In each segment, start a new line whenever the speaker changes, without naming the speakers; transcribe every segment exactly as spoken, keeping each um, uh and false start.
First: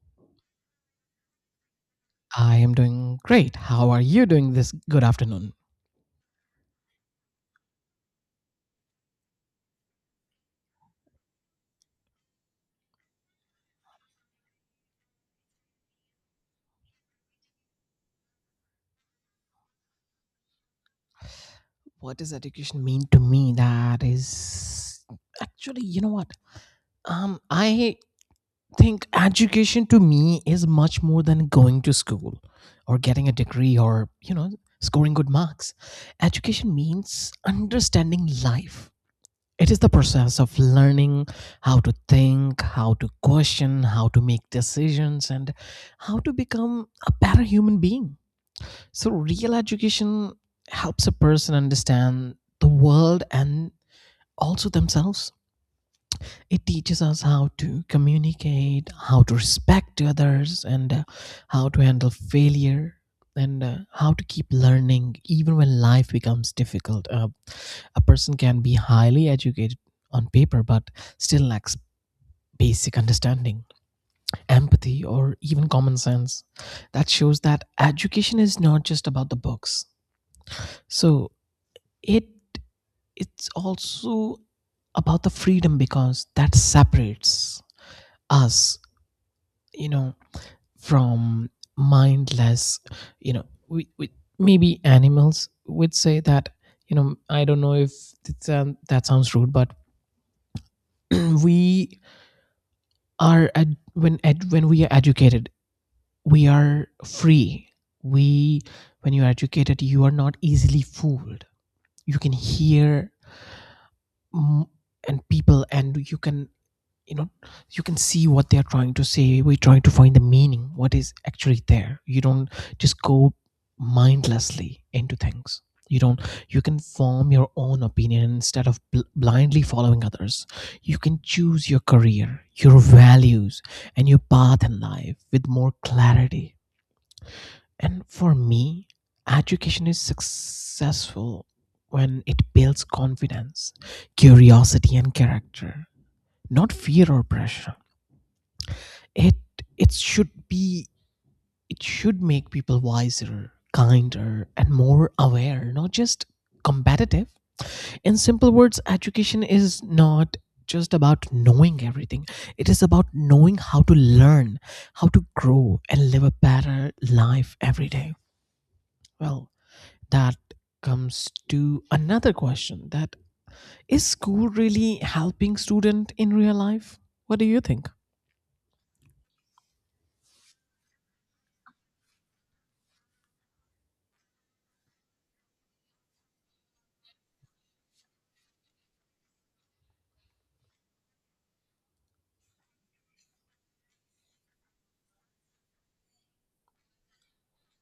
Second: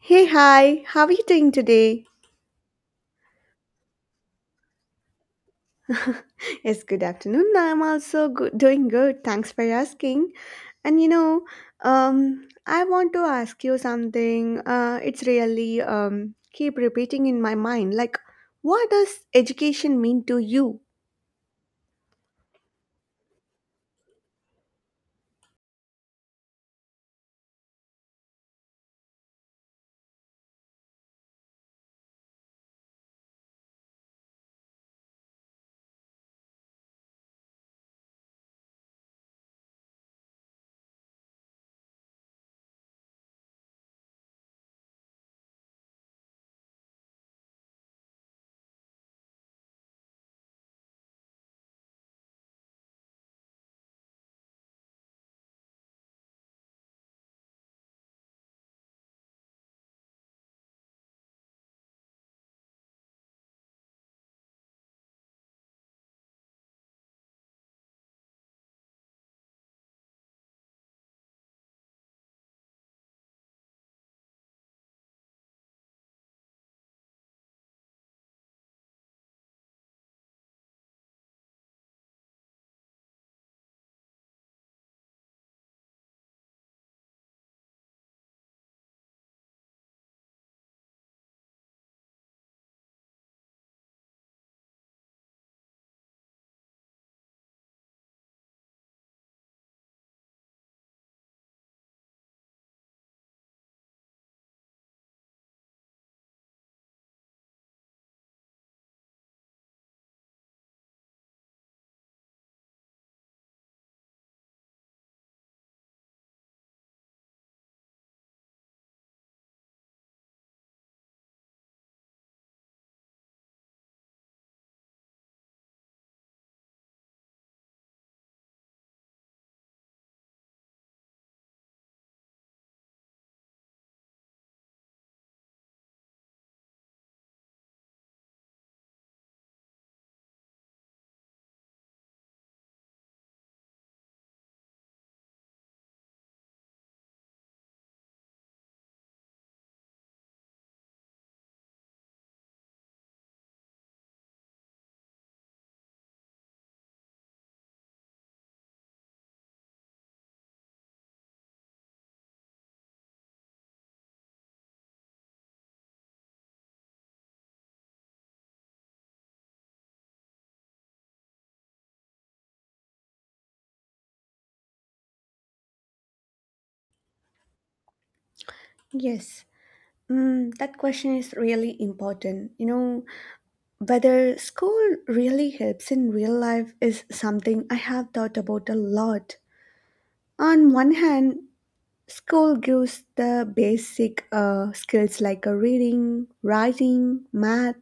Hey, hi, how are you doing today?
I am doing great. How are you doing this good afternoon?
Yes, good afternoon. I'm also good, doing good. Thanks for asking. And you know, um, I want to ask you something. Uh, it's really um, keep repeating in my mind. Like, what does education mean to you?
What does education mean to me? That is actually, you know what? Um, I think education to me is much more than going to school or getting a degree or you know scoring good marks. Education means understanding life. It is the process of learning how to think, how to question, how to make decisions, and how to become a better human being. So real education helps a person understand the world and also themselves. It teaches us how to communicate, how to respect others, and uh, how to handle failure, and uh, how to keep learning even when life becomes difficult. Uh, a person can be highly educated on paper, but still lacks basic understanding, empathy, or even common sense. That shows that education is not just about the books. So it it's also about the freedom, because that separates us, you know from mindless, you know we, we maybe animals would say that. You know I don't know if it's, um, that sounds rude, but we are ed- when ed- when we are educated we are free. We When you are educated you are not easily fooled. You can hear, mm, and people, and you can, you know you can see what they are trying to say. We're trying to find the meaning, what is actually there. You don't just go mindlessly into things. You don't You can form your own opinion instead of bl- blindly following others. You can choose your career, your values, and your path in life with more clarity. And for me, education is successful when it builds confidence, curiosity, and character, not fear or pressure. It it should be it should make people wiser, kinder, and more aware, not just competitive. In simple words, education is not just about knowing everything. It is about knowing how to learn, how to grow, and live a better life every day. Well, that comes to another question. That is, school really helping student in real life? What do you think?
Yes. Mm, that question is really important. You know, whether school really helps in real life is something I have thought about a lot. On one hand, school gives the basic uh, skills like uh, reading, writing, math,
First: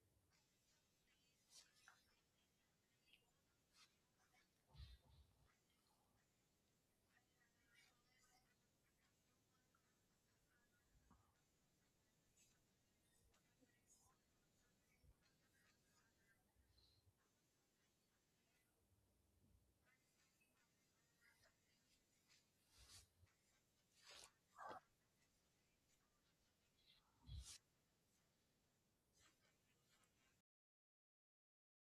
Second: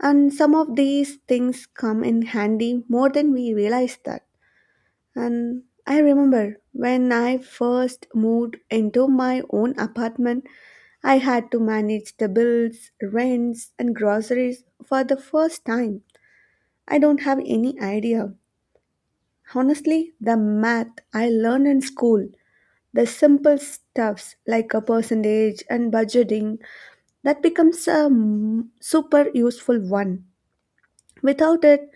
and some of these things come in handy more than we realize that. And I remember when I first moved into my own apartment, I had to manage the bills, rents, and groceries for the first time. I don't have any idea. Honestly, the math I learned in school, the simple stuffs like a percentage and budgeting, that becomes a mm, super useful one. Without it,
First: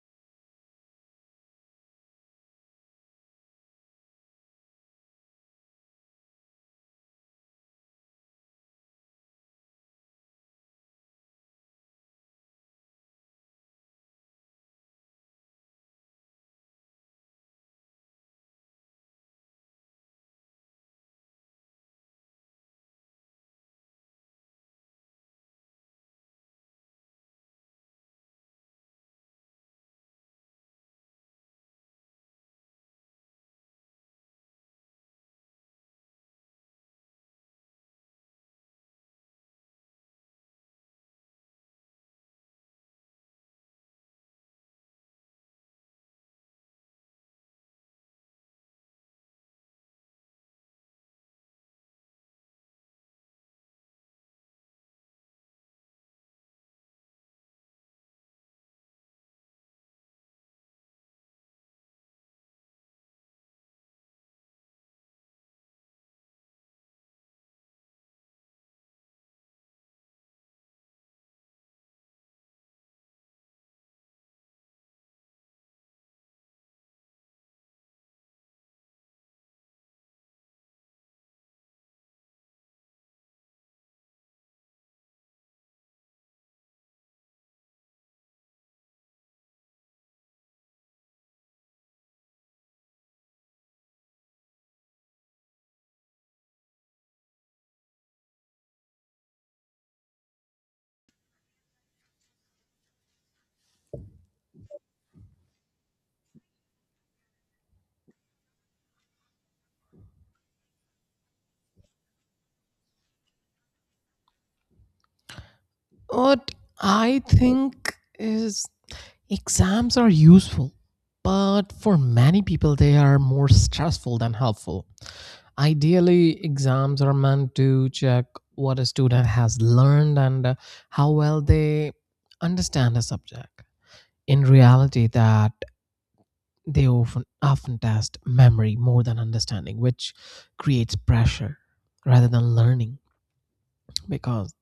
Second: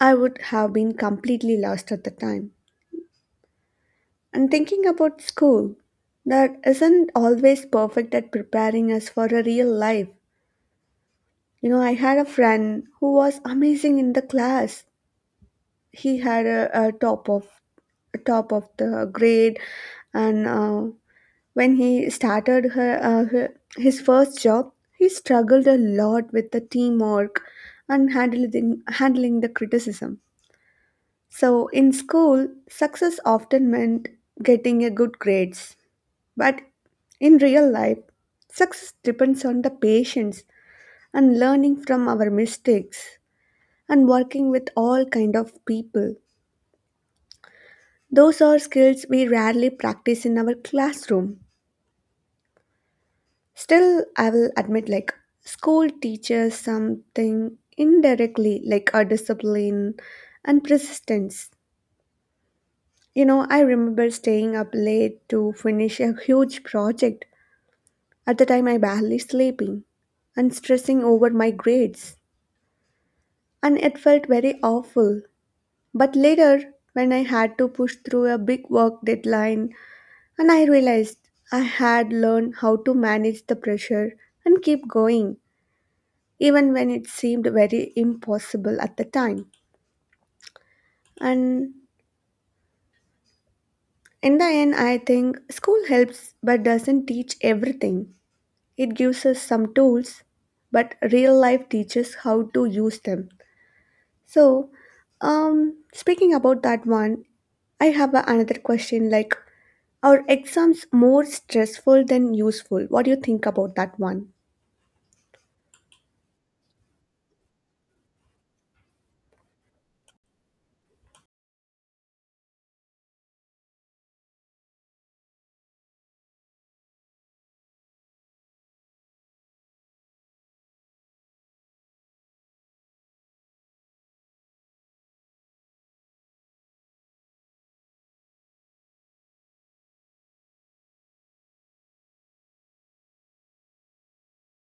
I would have been completely lost at the time. And thinking about school, that isn't always perfect at preparing us for a real life. You know, I had a friend who was amazing in the class. He had a, a top of top of the grade. And uh, when he started her, uh, her- his first job, he struggled a lot with the teamwork and handling, handling the criticism. So, in school, success often meant getting a good grades. But in real life, success depends on the patience and learning from our mistakes and working with all kind of people. Those are skills we rarely practice in our classroom. Still, I will admit, like, school teaches something indirectly, like a discipline and persistence. You know, I remember staying up late to finish a huge project. At the time, I barely sleeping and stressing over my grades, and it felt very awful. But later, when I had to push through a big work deadline, and I realized I had learned how to manage the pressure and keep going, even when it seemed very impossible at the time. And in the end, I think school helps but doesn't teach everything. It gives us some tools, but real life teaches how to use them. So, um, speaking about that one, I have a- another question like, are exams more stressful than useful? What do you think about that one?
What I think is, exams are useful, but for many people, they are more stressful than helpful. Ideally, exams are meant to check what a student has learned and uh, how well they understand a subject. In reality, that they often often test memory more than understanding, which creates pressure rather than learning, because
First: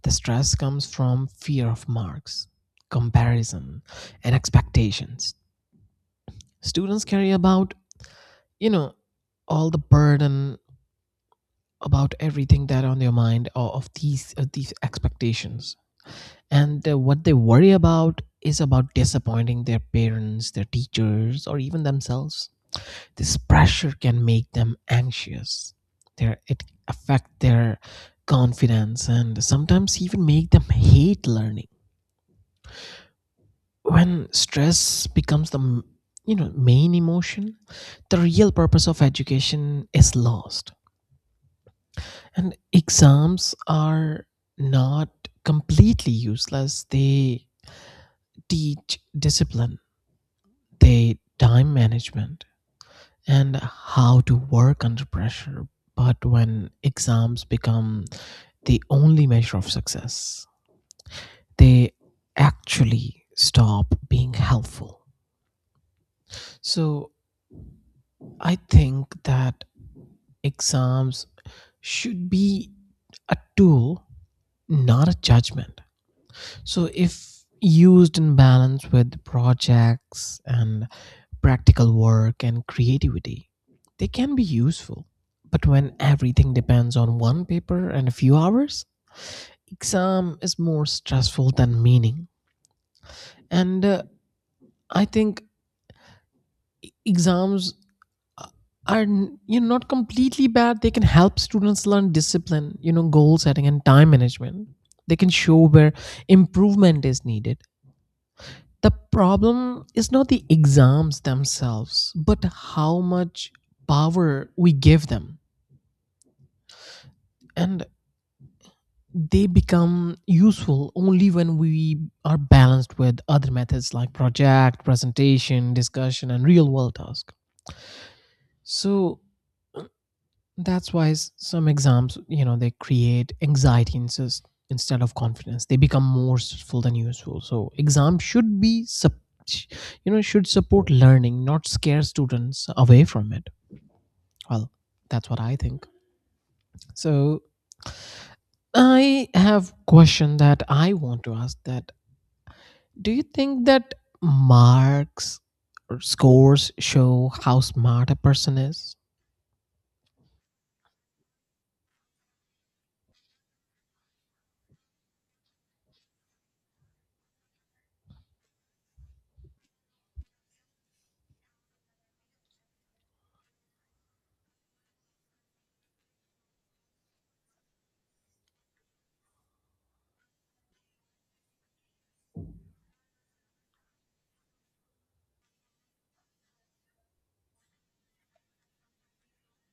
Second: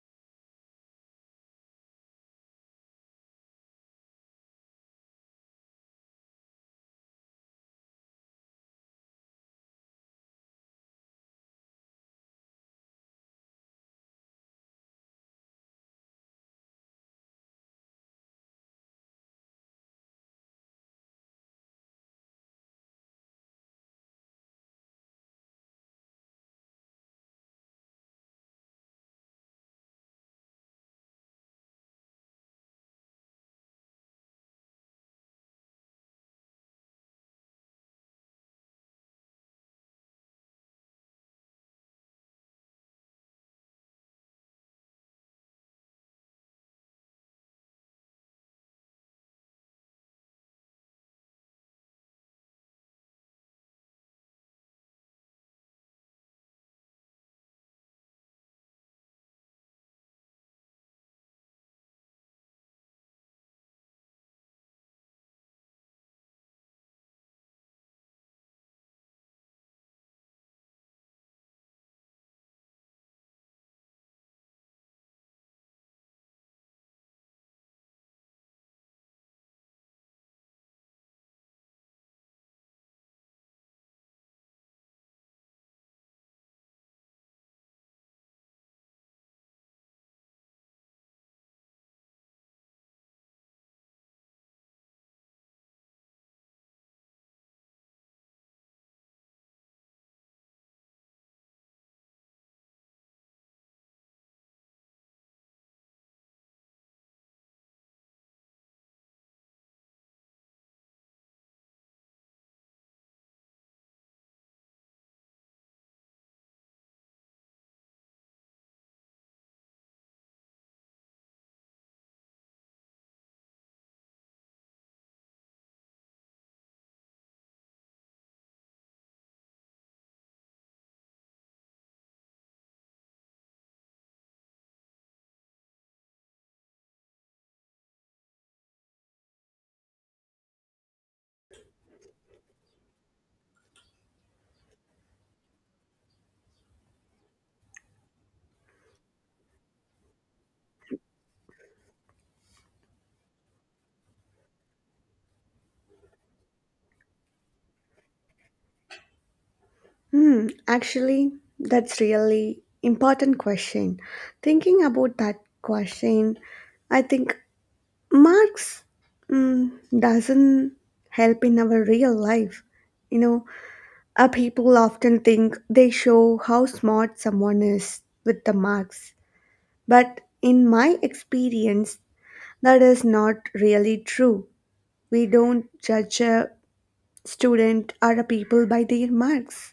the stress comes from fear of marks, comparison, and expectations. Students carry about, you know, all the burden about everything that on their mind, or of these of these expectations. And uh, what they worry about is about disappointing their parents, their teachers, or even themselves. This pressure can make them anxious. Their, it affect their confidence, and sometimes even make them hate learning. When stress becomes the m- you know, main emotion, the real purpose of education is lost. And exams are not completely useless. They teach discipline, they time management, and how to work under pressure. But when exams become the only measure of success, they actually stop being helpful. So I think that exams should be a tool, not a judgment. So, if used in balance with projects and practical work and creativity, they can be useful. But when everything depends on one paper and a few hours, exam is more stressful than meaning. And uh, I think exams uh, are n- you know, not completely bad. They can help students learn discipline, you know, goal setting and time management. They can show where improvement is needed. The problem is not the exams themselves, but how much power we give them. And they become useful only when we are balanced with other methods like project, presentation, discussion, and real world task. So that's why s- some exams, you know, they create anxiety insist- instead of confidence. They become more stressful than useful. So exams should be, sup- you know, should support learning, not scare students away from it. Well, that's what I think. So I have question that I want to ask, that do you think that marks or scores show how smart a person is?
Hmm, actually, that's really important question. Thinking about that question, I think Marx mm, doesn't help in our real life. You know, uh, people often think they show how smart someone is with the marks, but in my experience, that is not really true. We don't judge a student or a people by their marks.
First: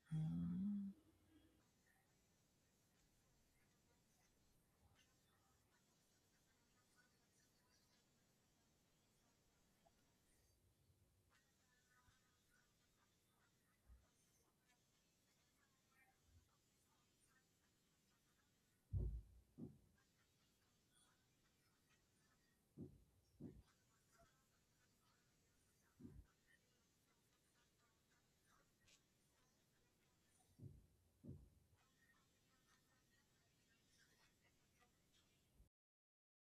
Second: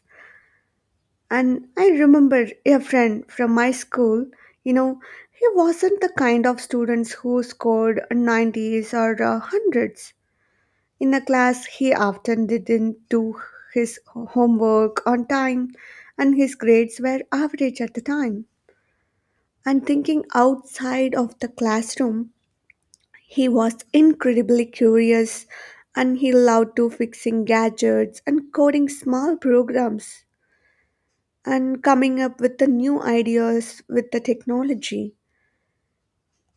And I remember a friend from my school, you know, he wasn't the kind of students who scored nineties or uh, hundreds. In a class, he often didn't do his homework on time, and his grades were average at the time. And thinking outside of the classroom, he was incredibly curious and he loved to fixing gadgets and coding small programs and coming up with the new ideas with the technology.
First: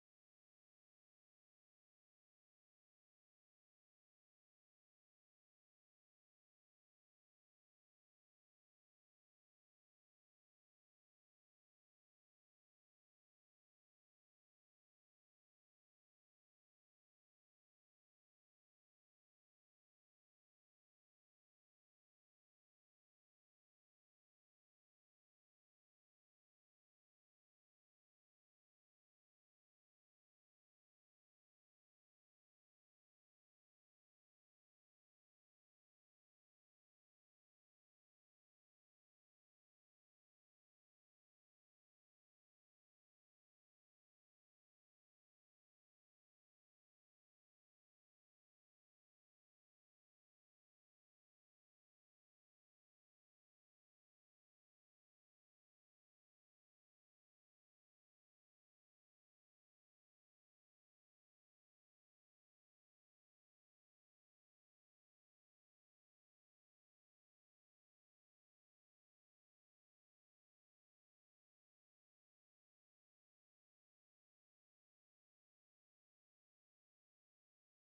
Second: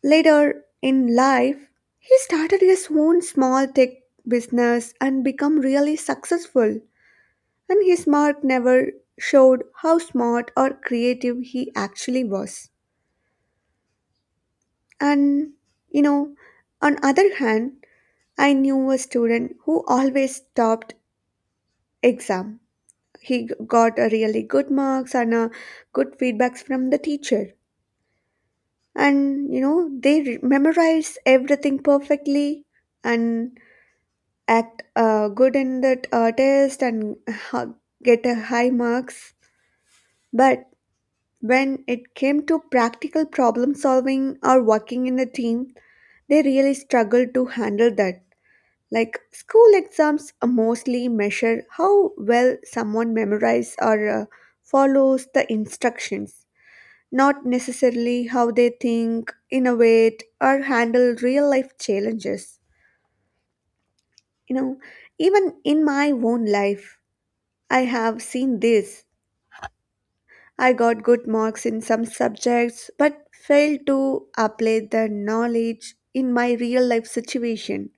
Later in life, he started his own small tech business and became really successful. And his mark never showed how smart or creative he actually was. And you know, on other hand, I knew a student who always topped exam. He got a really good marks and a good feedbacks from the teacher, and you know they re- memorize everything perfectly and act uh, good in that uh, test and ha- get a high marks. But when it came to practical problem solving or working in a team, they really struggle to handle that. Like school exams mostly measure how well someone memorizes or uh, follows the instructions, not necessarily how they think, innovate, or handle real life challenges. You know, even in my own life, I have seen this. I got good marks in some subjects but failed to apply the knowledge in my real life situation.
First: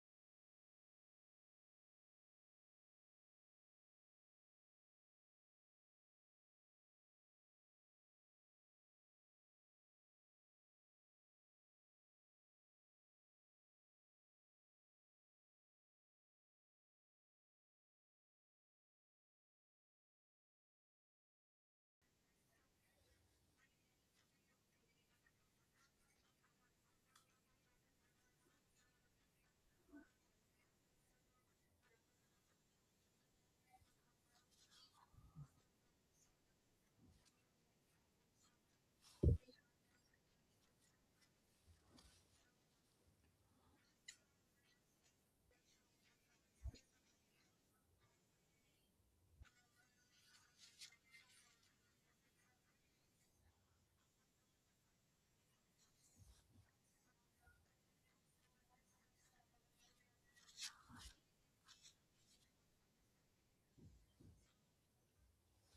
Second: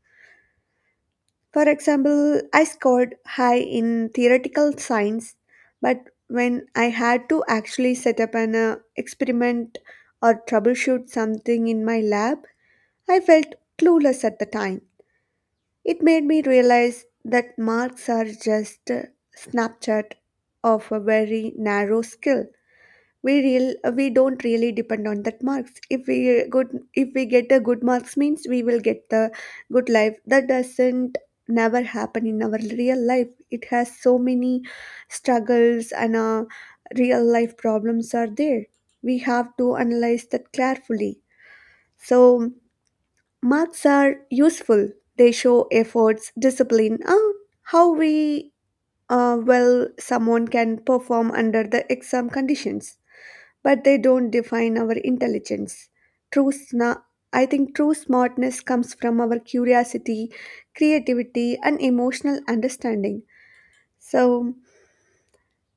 For example, I scored high in theoretical science, but when I had to actually set up an uh, experiment or troubleshoot something in my lab, I felt clueless at the time. It made me realize that marks are just a snapshot of a very narrow skill. We real we don't really depend on that marks. If we good if we get a good marks means we will get the good life. That doesn't never happen in our real life. It has so many struggles and uh, real life problems are there. We have to analyze that carefully. So marks are useful. They show efforts, discipline, and how we uh, well someone can perform under the exam conditions. But they don't define our intelligence. True, sna- I think true smartness comes from our curiosity, creativity, and emotional understanding. So,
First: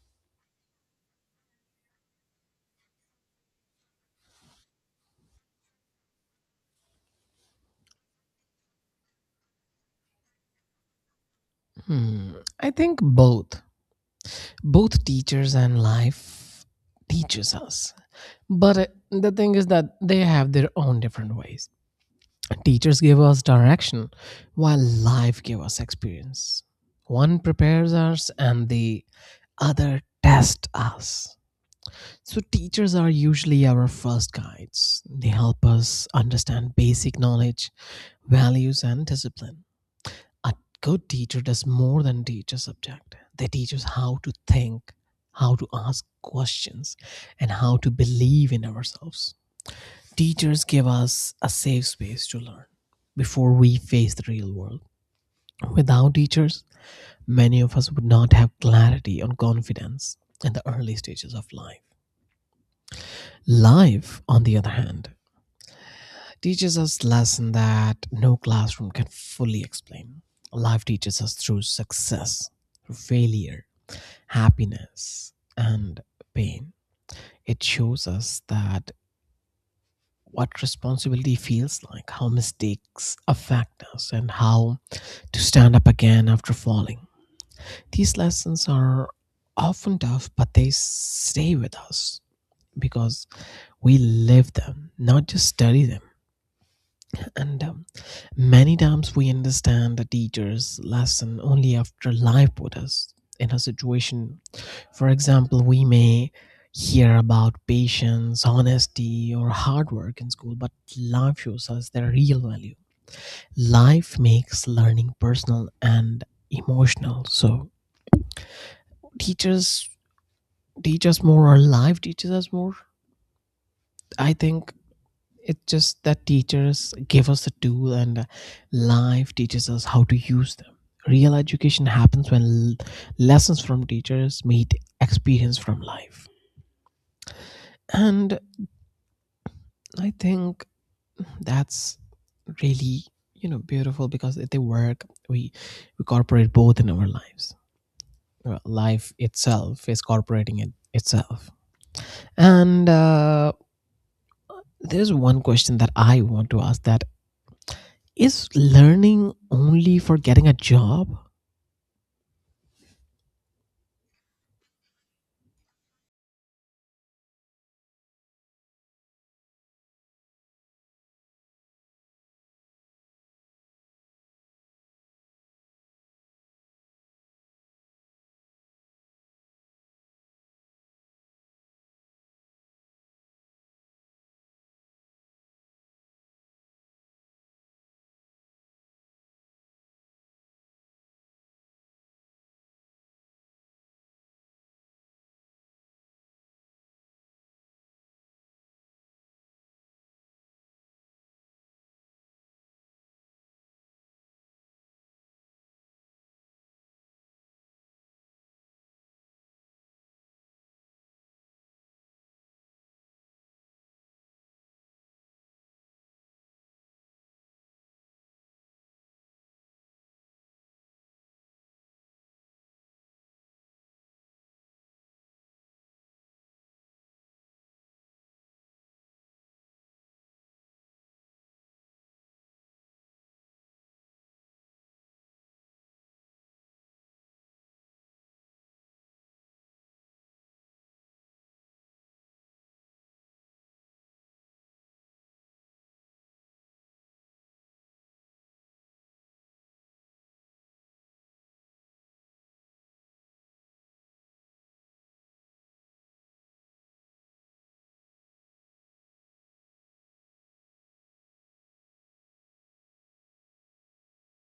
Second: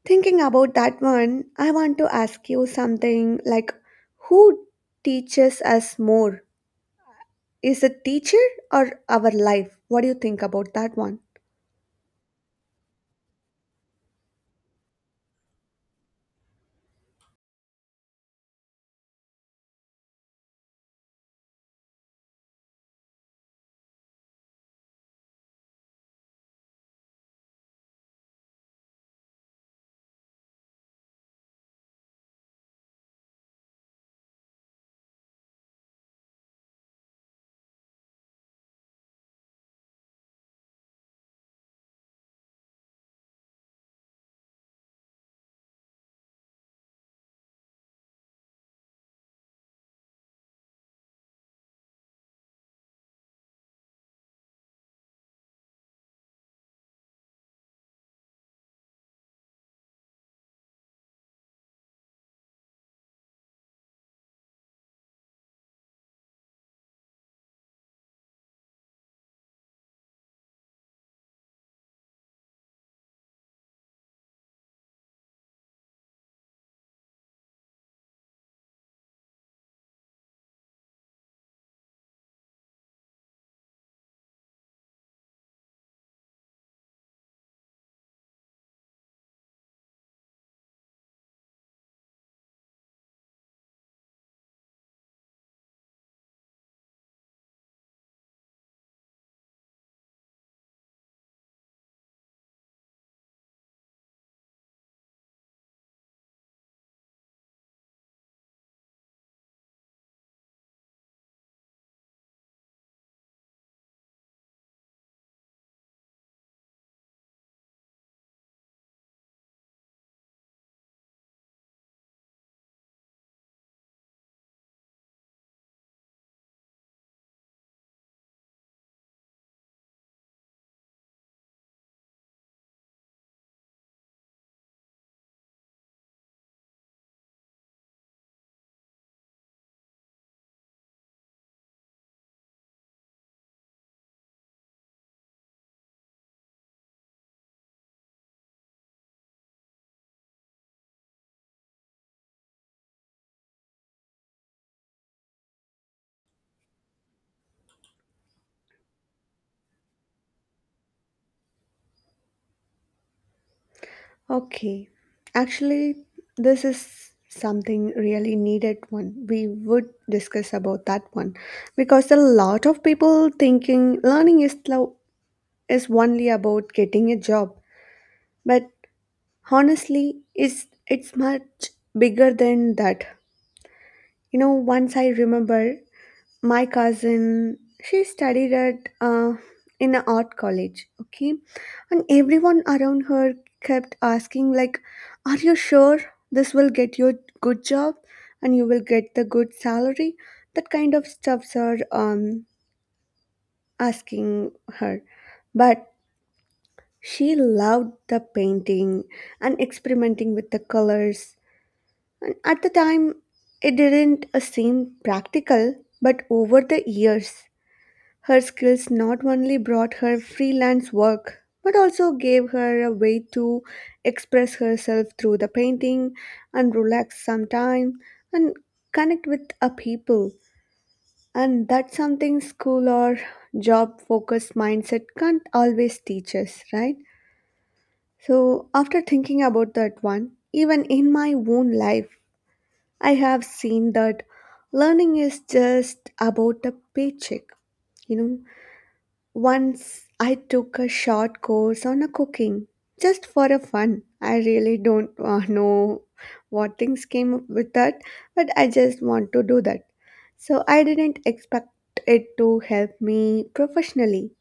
thinking about that one, I want to ask you something like, who teaches us more? Is it teacher or our life? What do you think about that one?
Hmm. I think both. Both teachers and life teaches us. But uh, the thing is that they have their own different ways. Teachers give us direction while life give us experience. One prepares us and the other test us. So, teachers are usually our first guides. They help us understand basic knowledge, values, and discipline. A good teacher does more than teach a subject, they teach us how to think, how to ask questions, and how to believe in ourselves. Teachers give us a safe space to learn before we face the real world. Without teachers, many of us would not have clarity on confidence in the early stages of life. Life, on the other hand, teaches us lesson that no classroom can fully explain. Life teaches us through success, failure, happiness, and pain. It shows us that what responsibility feels like, how mistakes affect us, and how to stand up again after falling. These lessons are often tough, but they stay with us because we live them, not just study them. And um, many times we understand the teacher's lesson only after life put us in a situation. For example, we may hear about patience, honesty, or hard work in school, but life shows us their real value. Life makes learning personal and emotional. So teachers teach us more, or life teaches us more. I think it's just that teachers give us the tool, and uh, life teaches us how to use them. Real education happens when l- lessons from teachers meet experience from life. And I think that's really, you know, beautiful because they work. We, we incorporate both in our lives. Well, life itself is incorporating it itself. And uh, there's one question that I want to ask, that is learning only for getting a job?
Okay. Actually, this is something really needed one. We would discuss about that one because a lot of people thinking learning is lo- is only about getting a job, but honestly, it's it's much bigger than that. You know, once I remember my cousin, she studied at uh, in an art college, okay, and everyone around her kept asking like, are you sure this will get you a good job and you will get the good salary, that kind of stuffs are um, asking her. But she loved the painting and experimenting with the colors, and at the time it didn't uh, seem practical, but over the years her skills not only brought her freelance work, but also gave her a way to express herself through the painting and relax some time and connect with a people. And that's something school or job focused mindset can't always teach us, right? So, after thinking about that one, even in my own life, I have seen that learning is just about a paycheck, you know. Once I took a short course on a cooking just for a fun. I really don't uh, know what things came up with that, but I just want to do that. So I didn't expect it to help me professionally,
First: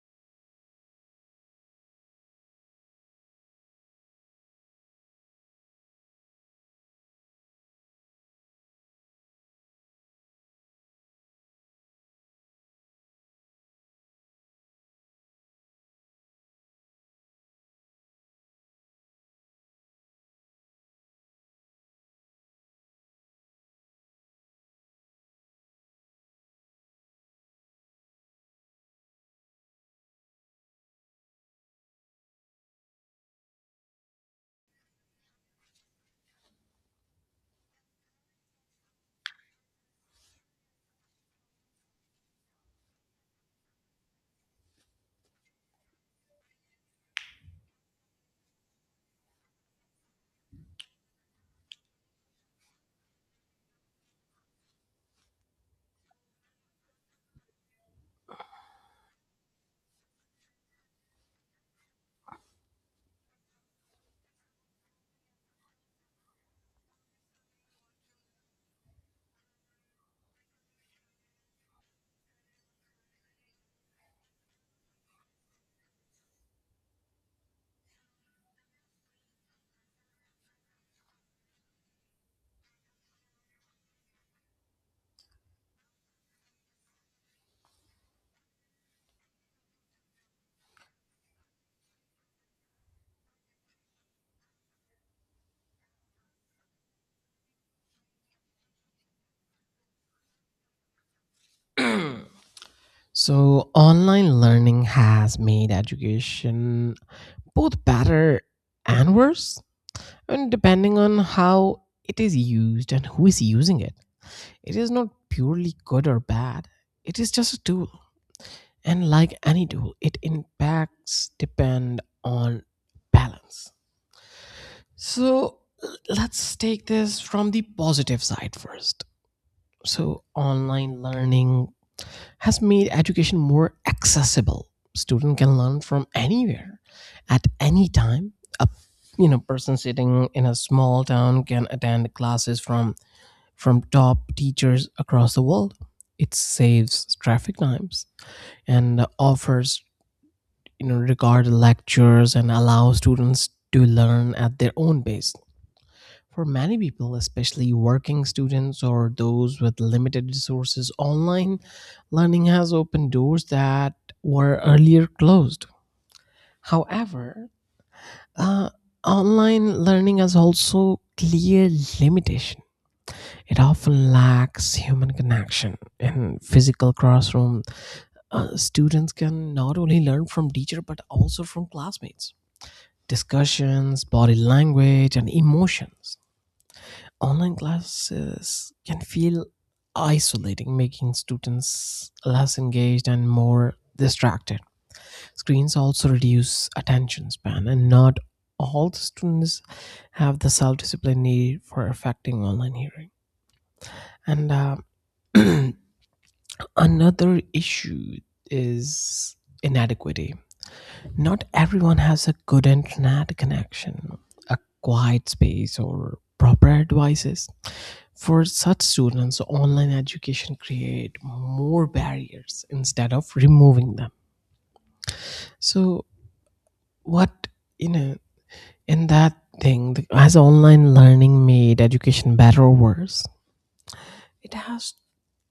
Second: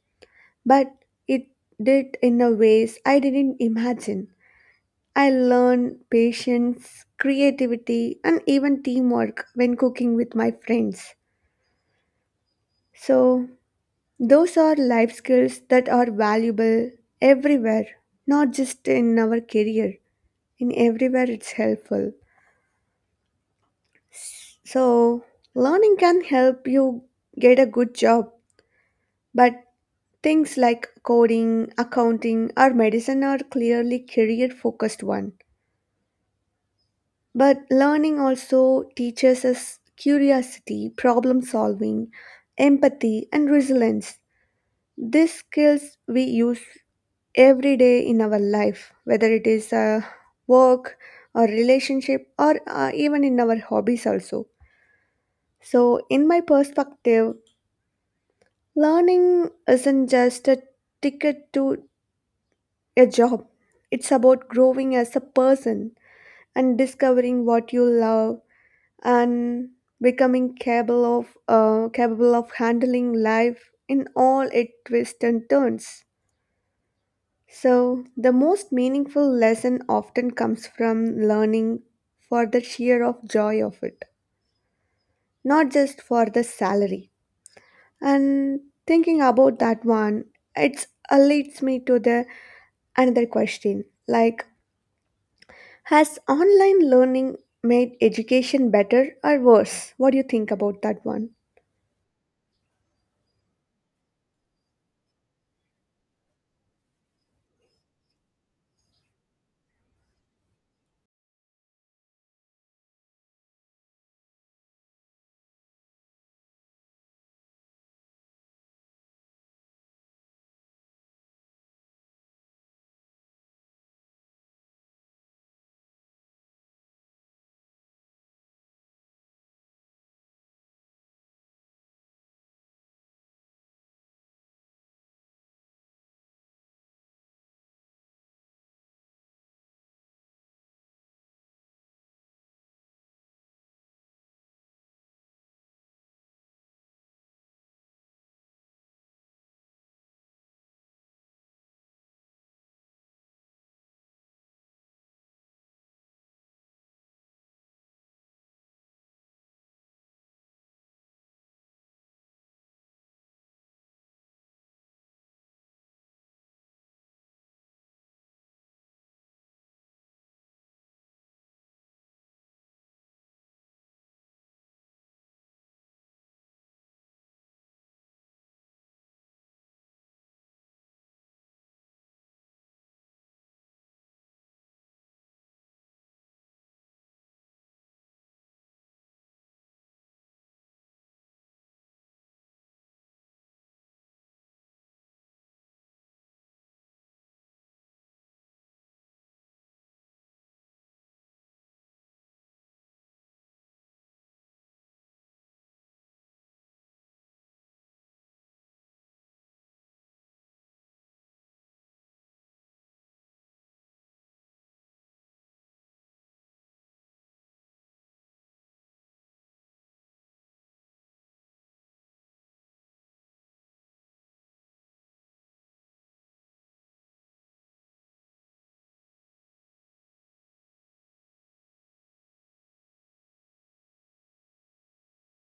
but it did in a ways I didn't imagine. I learned patience, creativity, and even teamwork when cooking with my friends. So those are life skills that are valuable everywhere, not just in our career, in everywhere it's helpful. So, learning can help you get a good job, but things like coding, accounting, or medicine are clearly career focused one. But learning also teaches us curiosity, problem solving, empathy, and resilience. These skills we use every day in our life, whether it is uh, work or relationship or uh, even in our hobbies also. So, in my perspective, learning isn't just a ticket to a job, it's about growing as a person and discovering what you love and becoming capable of uh, capable of handling life in all its twists and turns. So, the most meaningful lesson often comes from learning for the sheer of joy of it, not just for the salary. And thinking about that one, it leads me to the another question, like, has online learning made education better or worse? What do you think about that one?
So, online learning has made education both better and worse, and depending on how it is used and who is using it. It is not purely good or bad, it is just a tool. And like any tool, it impacts depend on balance. So, l- let's take this from the positive side first. So, online learning has made education more accessible. Student can learn from anywhere at any time. A, you know, person sitting in a small town can attend classes from from top teachers across the world. It saves traffic times and offers, you know, regard lectures, and allow students to learn at their own pace. For many people, especially working students or those with limited resources, online learning has opened doors that were earlier closed. However, uh, online learning has also clear limitation. It often lacks human connection. In physical classroom, uh, students can not only learn from teacher but also from classmates discussions, body language, and emotions. Online classes can feel isolating, making students less engaged and more distracted. Screens also reduce attention span, and not all the students have the self discipline needed for affecting online hearing. And uh, another issue is inadequacy. Not everyone has a good internet connection, a quiet space, or proper devices. For such students, online education create more barriers instead of removing them. So what, you know, in that thing, the- has online learning made education better or worse? It has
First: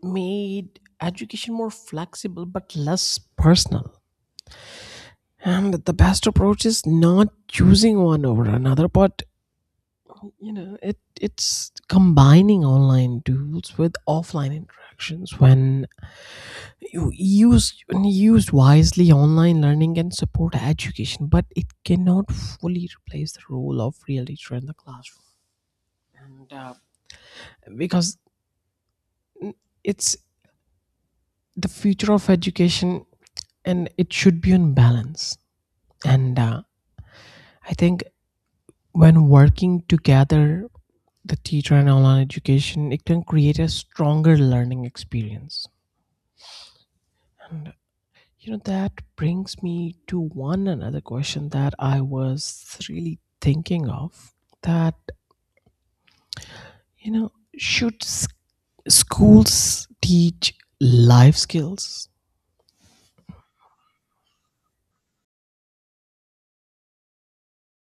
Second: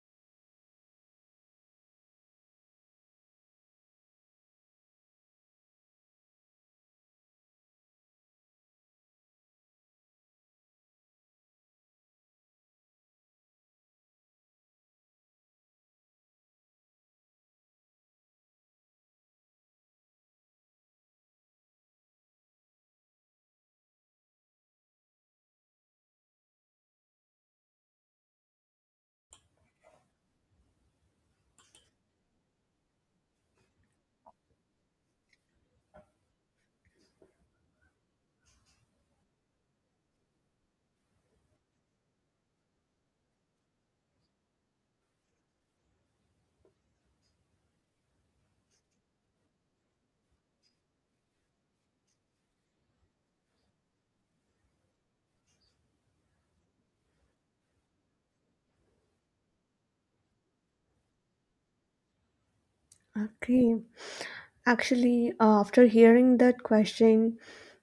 made education more flexible but less personal. And the best approach is not choosing one over another, but, you know, it it's combining online tools with offline interactions. When you used used wisely, online learning can support education, but it cannot fully replace the role of real teacher in the classroom. And uh, because it's the future of education, and it should be on balance. And uh, I think when working together, the teacher and online education, it can create a stronger learning experience. You know, that brings me to one another question that I was really thinking of, that, you know, should s- schools teach life skills?
Okay. Actually, uh, after hearing that question,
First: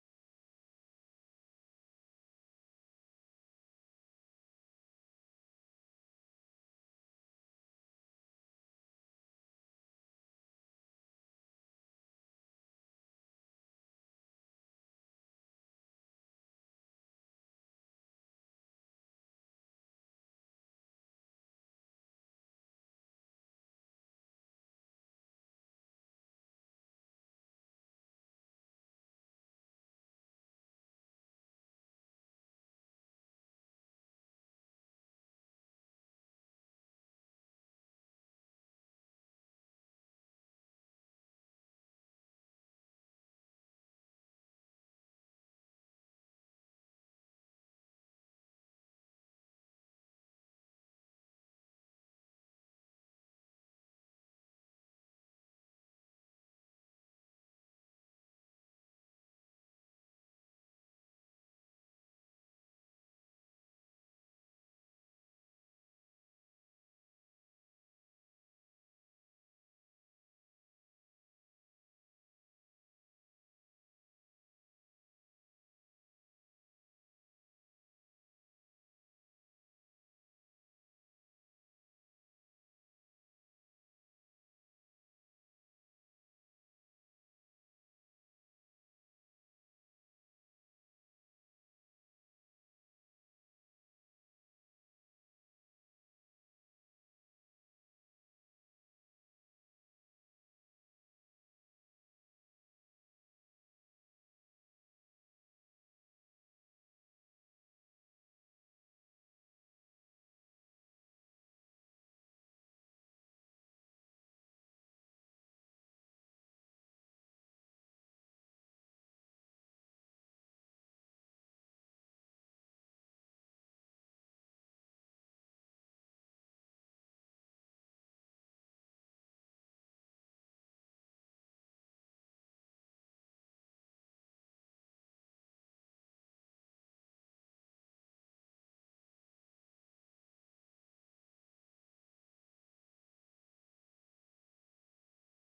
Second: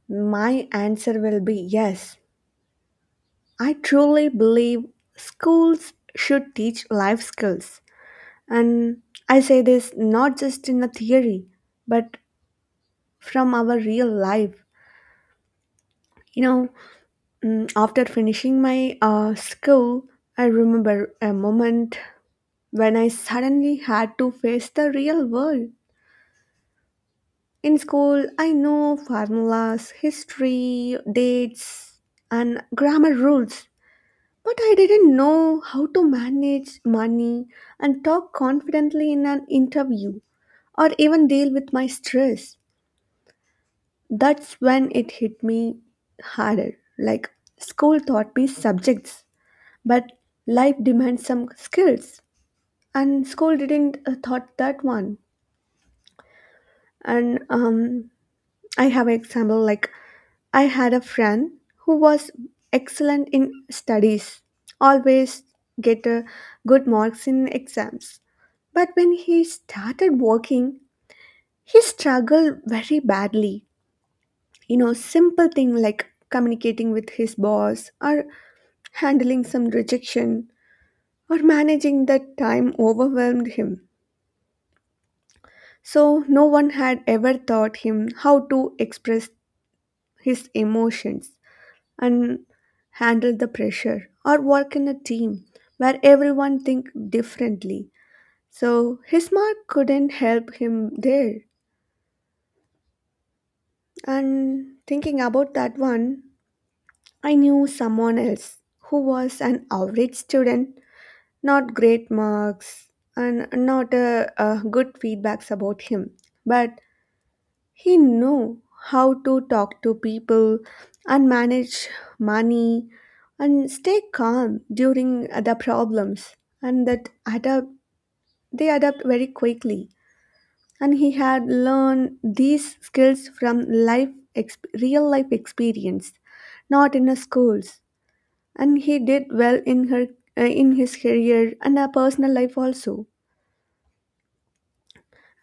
my answer will be yes. I truly believe schools should teach life skills. And I say this not just in a theory, but from our real life. You know, mm, after finishing my uh, school, I remember a moment when I suddenly had to face the real world. In school, I know formulas, history, dates, and grammar rules, but I didn't know how to manage money and talk confidently in an interview or even deal with my stress. That's when it hit me harder. Like, school taught me subjects, but life demands some skills, and school didn't uh, taught that one. And um, I have an example like I had a friend who was excellent in studies, always get a good marks in exams. But when he started working, he struggled very badly. You know, simple thing like communicating with his boss or handling some rejection or managing that time overwhelmed him. So no one had ever taught him how to express his emotions and handle the pressure or work in a team where everyone think differently. So his mark couldn't help him there. And thinking about that one, I knew someone else who was an average student, not great marks, and not a, a good feedbacks about him. But he knew how to talk to people and manage money and stay calm during the problems. And that adapt they adapt very quickly. And he had learned these skills from life, exp- real life experience, not in a schools. And he did well in her, uh, in his career and her personal life also.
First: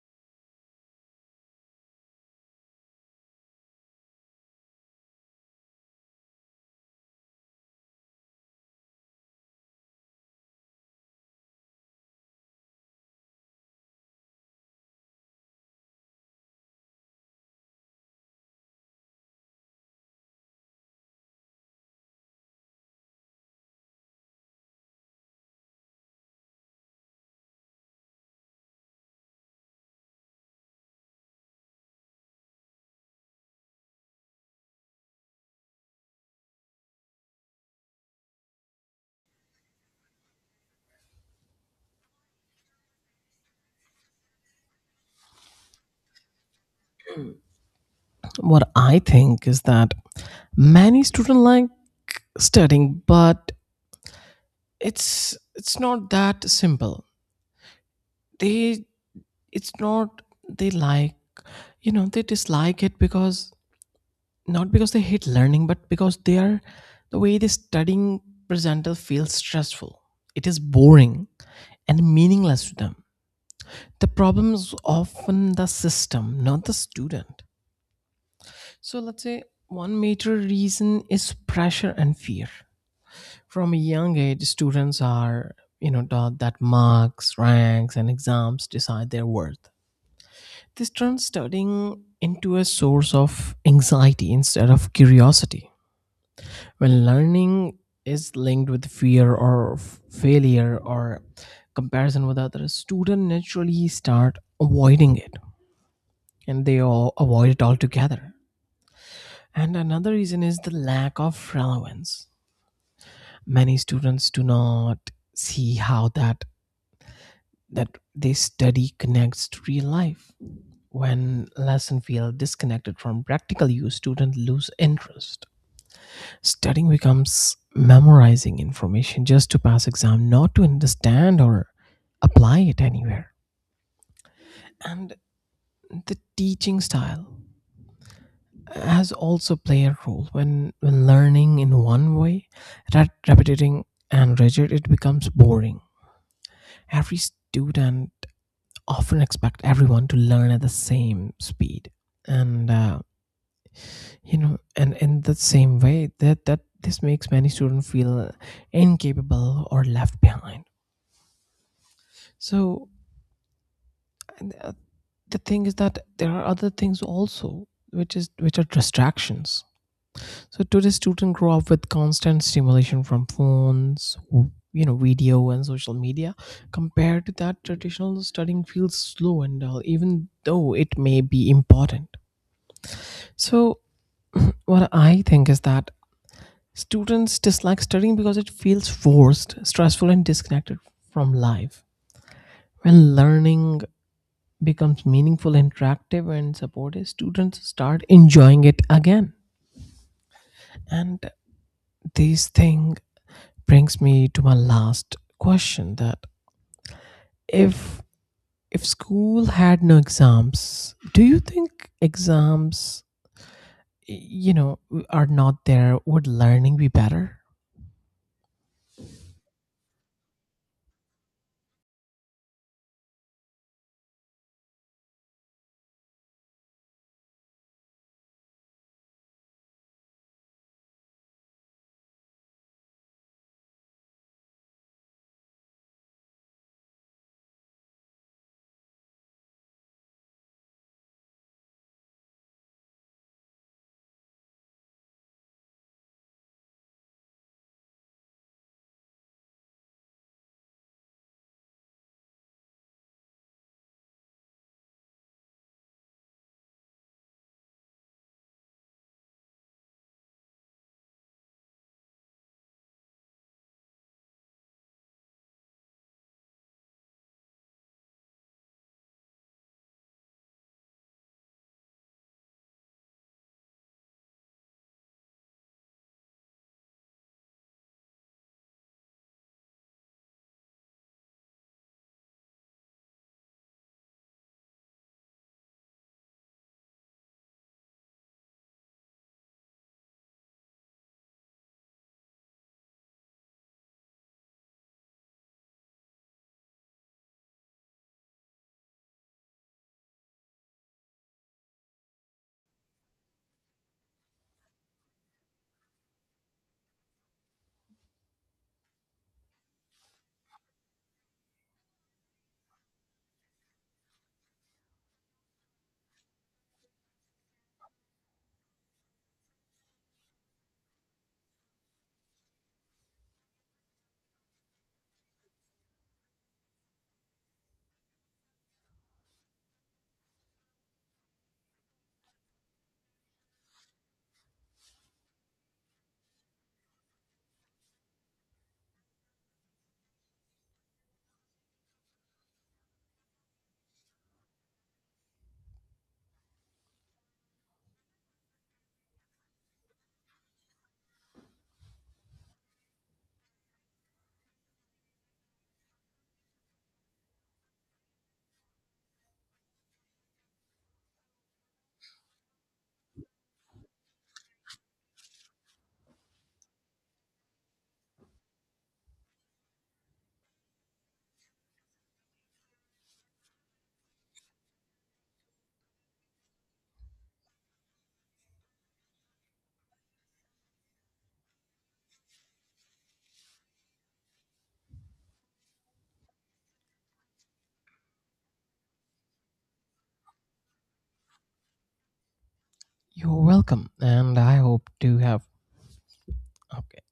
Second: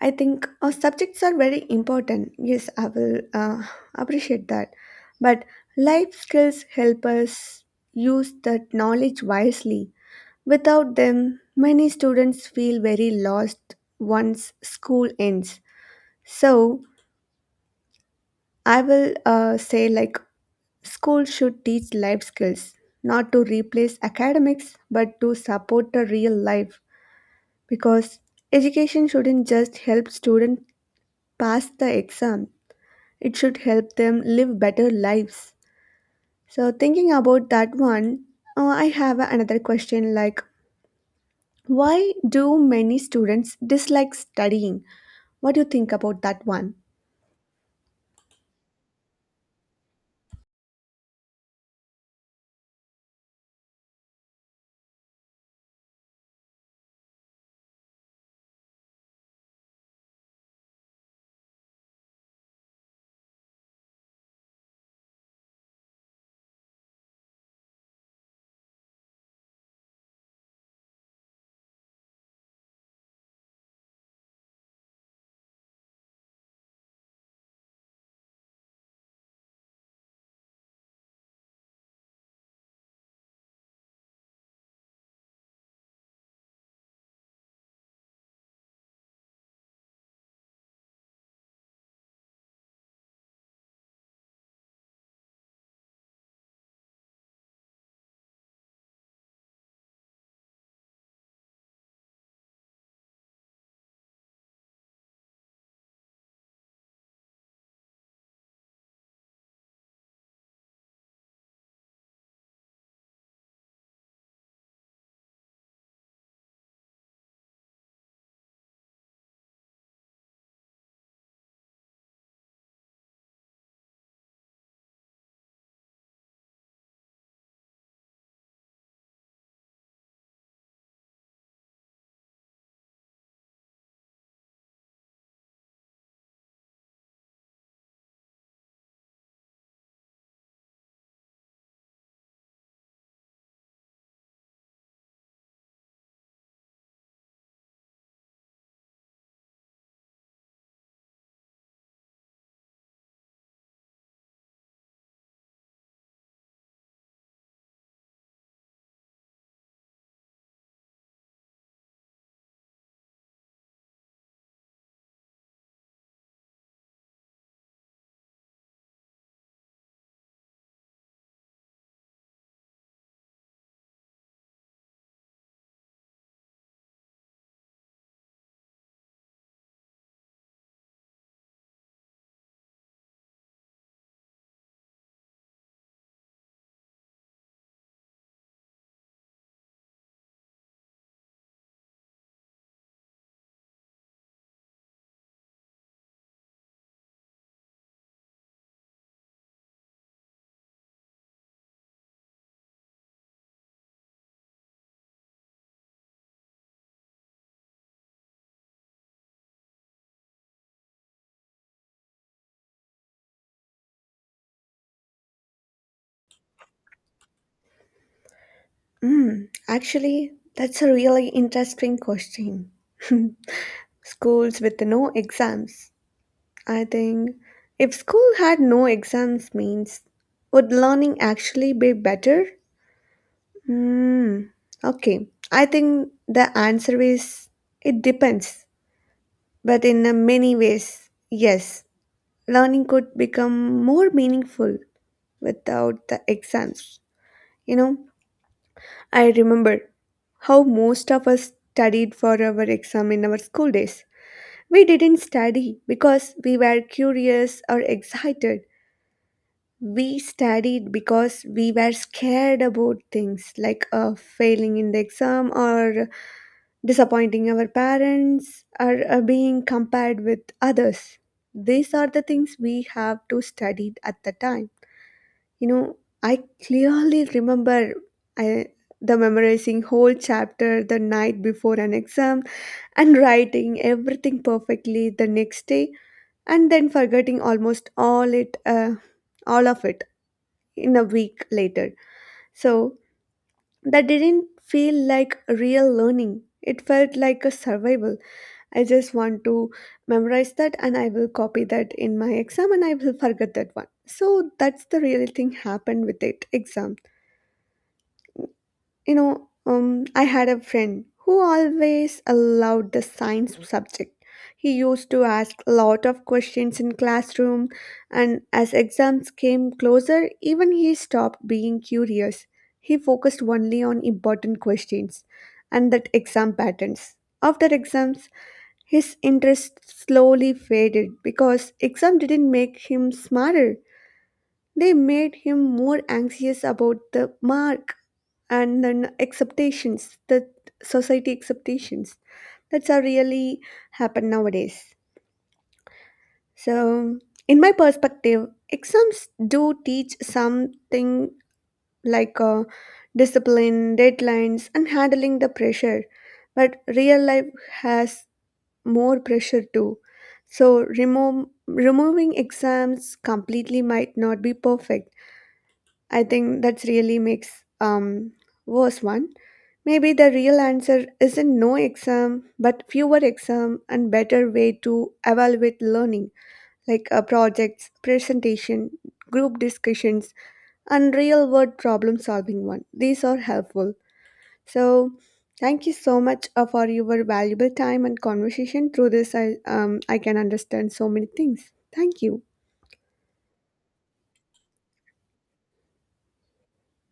I think our subjects are very important. Yes, I will uh, appreciate that. But life skills help us use that knowledge wisely. Without them, many students feel very lost once school ends. So, I will uh, say like, school should teach life skills, not to replace academics, but to support the real life, because education shouldn't just help students pass the exam. It should help them live better lives. So, thinking about that one, uh, I have another question like, why do many students dislike studying? What do you think about that one?
What I think is that many students like studying, but it's it's not that simple. They it's not they like you know they dislike it, because not because they hate learning, but because they are the way they studying presenter feels stressful. It is boring and meaningless to them. The problem is often the system, not the student. So let's say one major reason is pressure and fear. From a young age, students are, you know, taught that marks, ranks, and exams decide their worth. This turns studying into a source of anxiety instead of curiosity. When learning is linked with fear or f- failure or comparison with others, students naturally start avoiding it, and they all avoid it altogether. And another reason is the lack of relevance. Many students do not see how that that they study connects to real life. When lesson feel disconnected from practical use, students lose interest. Studying becomes memorizing information just to pass exam, not to understand or apply it anywhere. And the teaching style has also played a role. When when learning in one way, that repetitive and rigid, it becomes boring. Every student often expect everyone to learn at the same speed, and, uh, you know, and in the same way, that that this makes many students feel incapable or left behind. So And uh, the thing is that there are other things also which is which are distractions. So today's students grow up with constant stimulation from phones, w- you know, video and social media. Compared to that, traditional studying feels slow and dull, even though it may be important. So what I think is that students dislike studying because it feels forced, stressful, and disconnected from life. When learning becomes meaningful, interactive, and supportive, students start enjoying it again. And this thing brings me to my last question, that if if school had no exams, do you think exams y- you know are not there, would learning be better?
Mm, actually, that's a really interesting question. Schools with no exams. I think if school had no exams means would learning actually be better? Hmm. Okay. I think the answer is it depends, but in a many ways, yes. Learning could become more meaningful without the exams. You know, I remember how most of us studied for our exam in our school days. We didn't study because we were curious or excited. We studied because we were scared about things like uh, failing in the exam or disappointing our parents, or uh, being compared with others. These are the things we have to study at the time. You know, I clearly remember I, the memorizing whole chapter the night before an exam and writing everything perfectly the next day and then forgetting almost all it uh, all of it in a week later. So that didn't feel like real learning. It felt like a survival. I just want to memorize that and I will copy that in my exam and I will forget that one. So that's the real thing happened with it exam. You know, um, I had a friend who always allowed the science subject. He used to ask a lot of questions in classroom, and as exams came closer, even he stopped being curious. He focused only on important questions and that exam patterns. After exams, his interest slowly faded because exam didn't make him smarter. They made him more anxious about the mark and then acceptations, the society acceptations. That's how really happen nowadays. So, in my perspective, exams do teach something like uh, discipline, deadlines, and handling the pressure. But real life has more pressure too. So remove, removing exams completely might not be perfect. I think that's really makes um worse one. Maybe the real answer isn't no exam, but fewer exam and better way to evaluate learning, like uh, projects, presentation, group discussions, and real world problem solving one. These are helpful. So, thank you so much uh, for your valuable time and conversation. Through this, I, um, I can understand so many things. Thank you.
You're welcome. And I hope to have okay.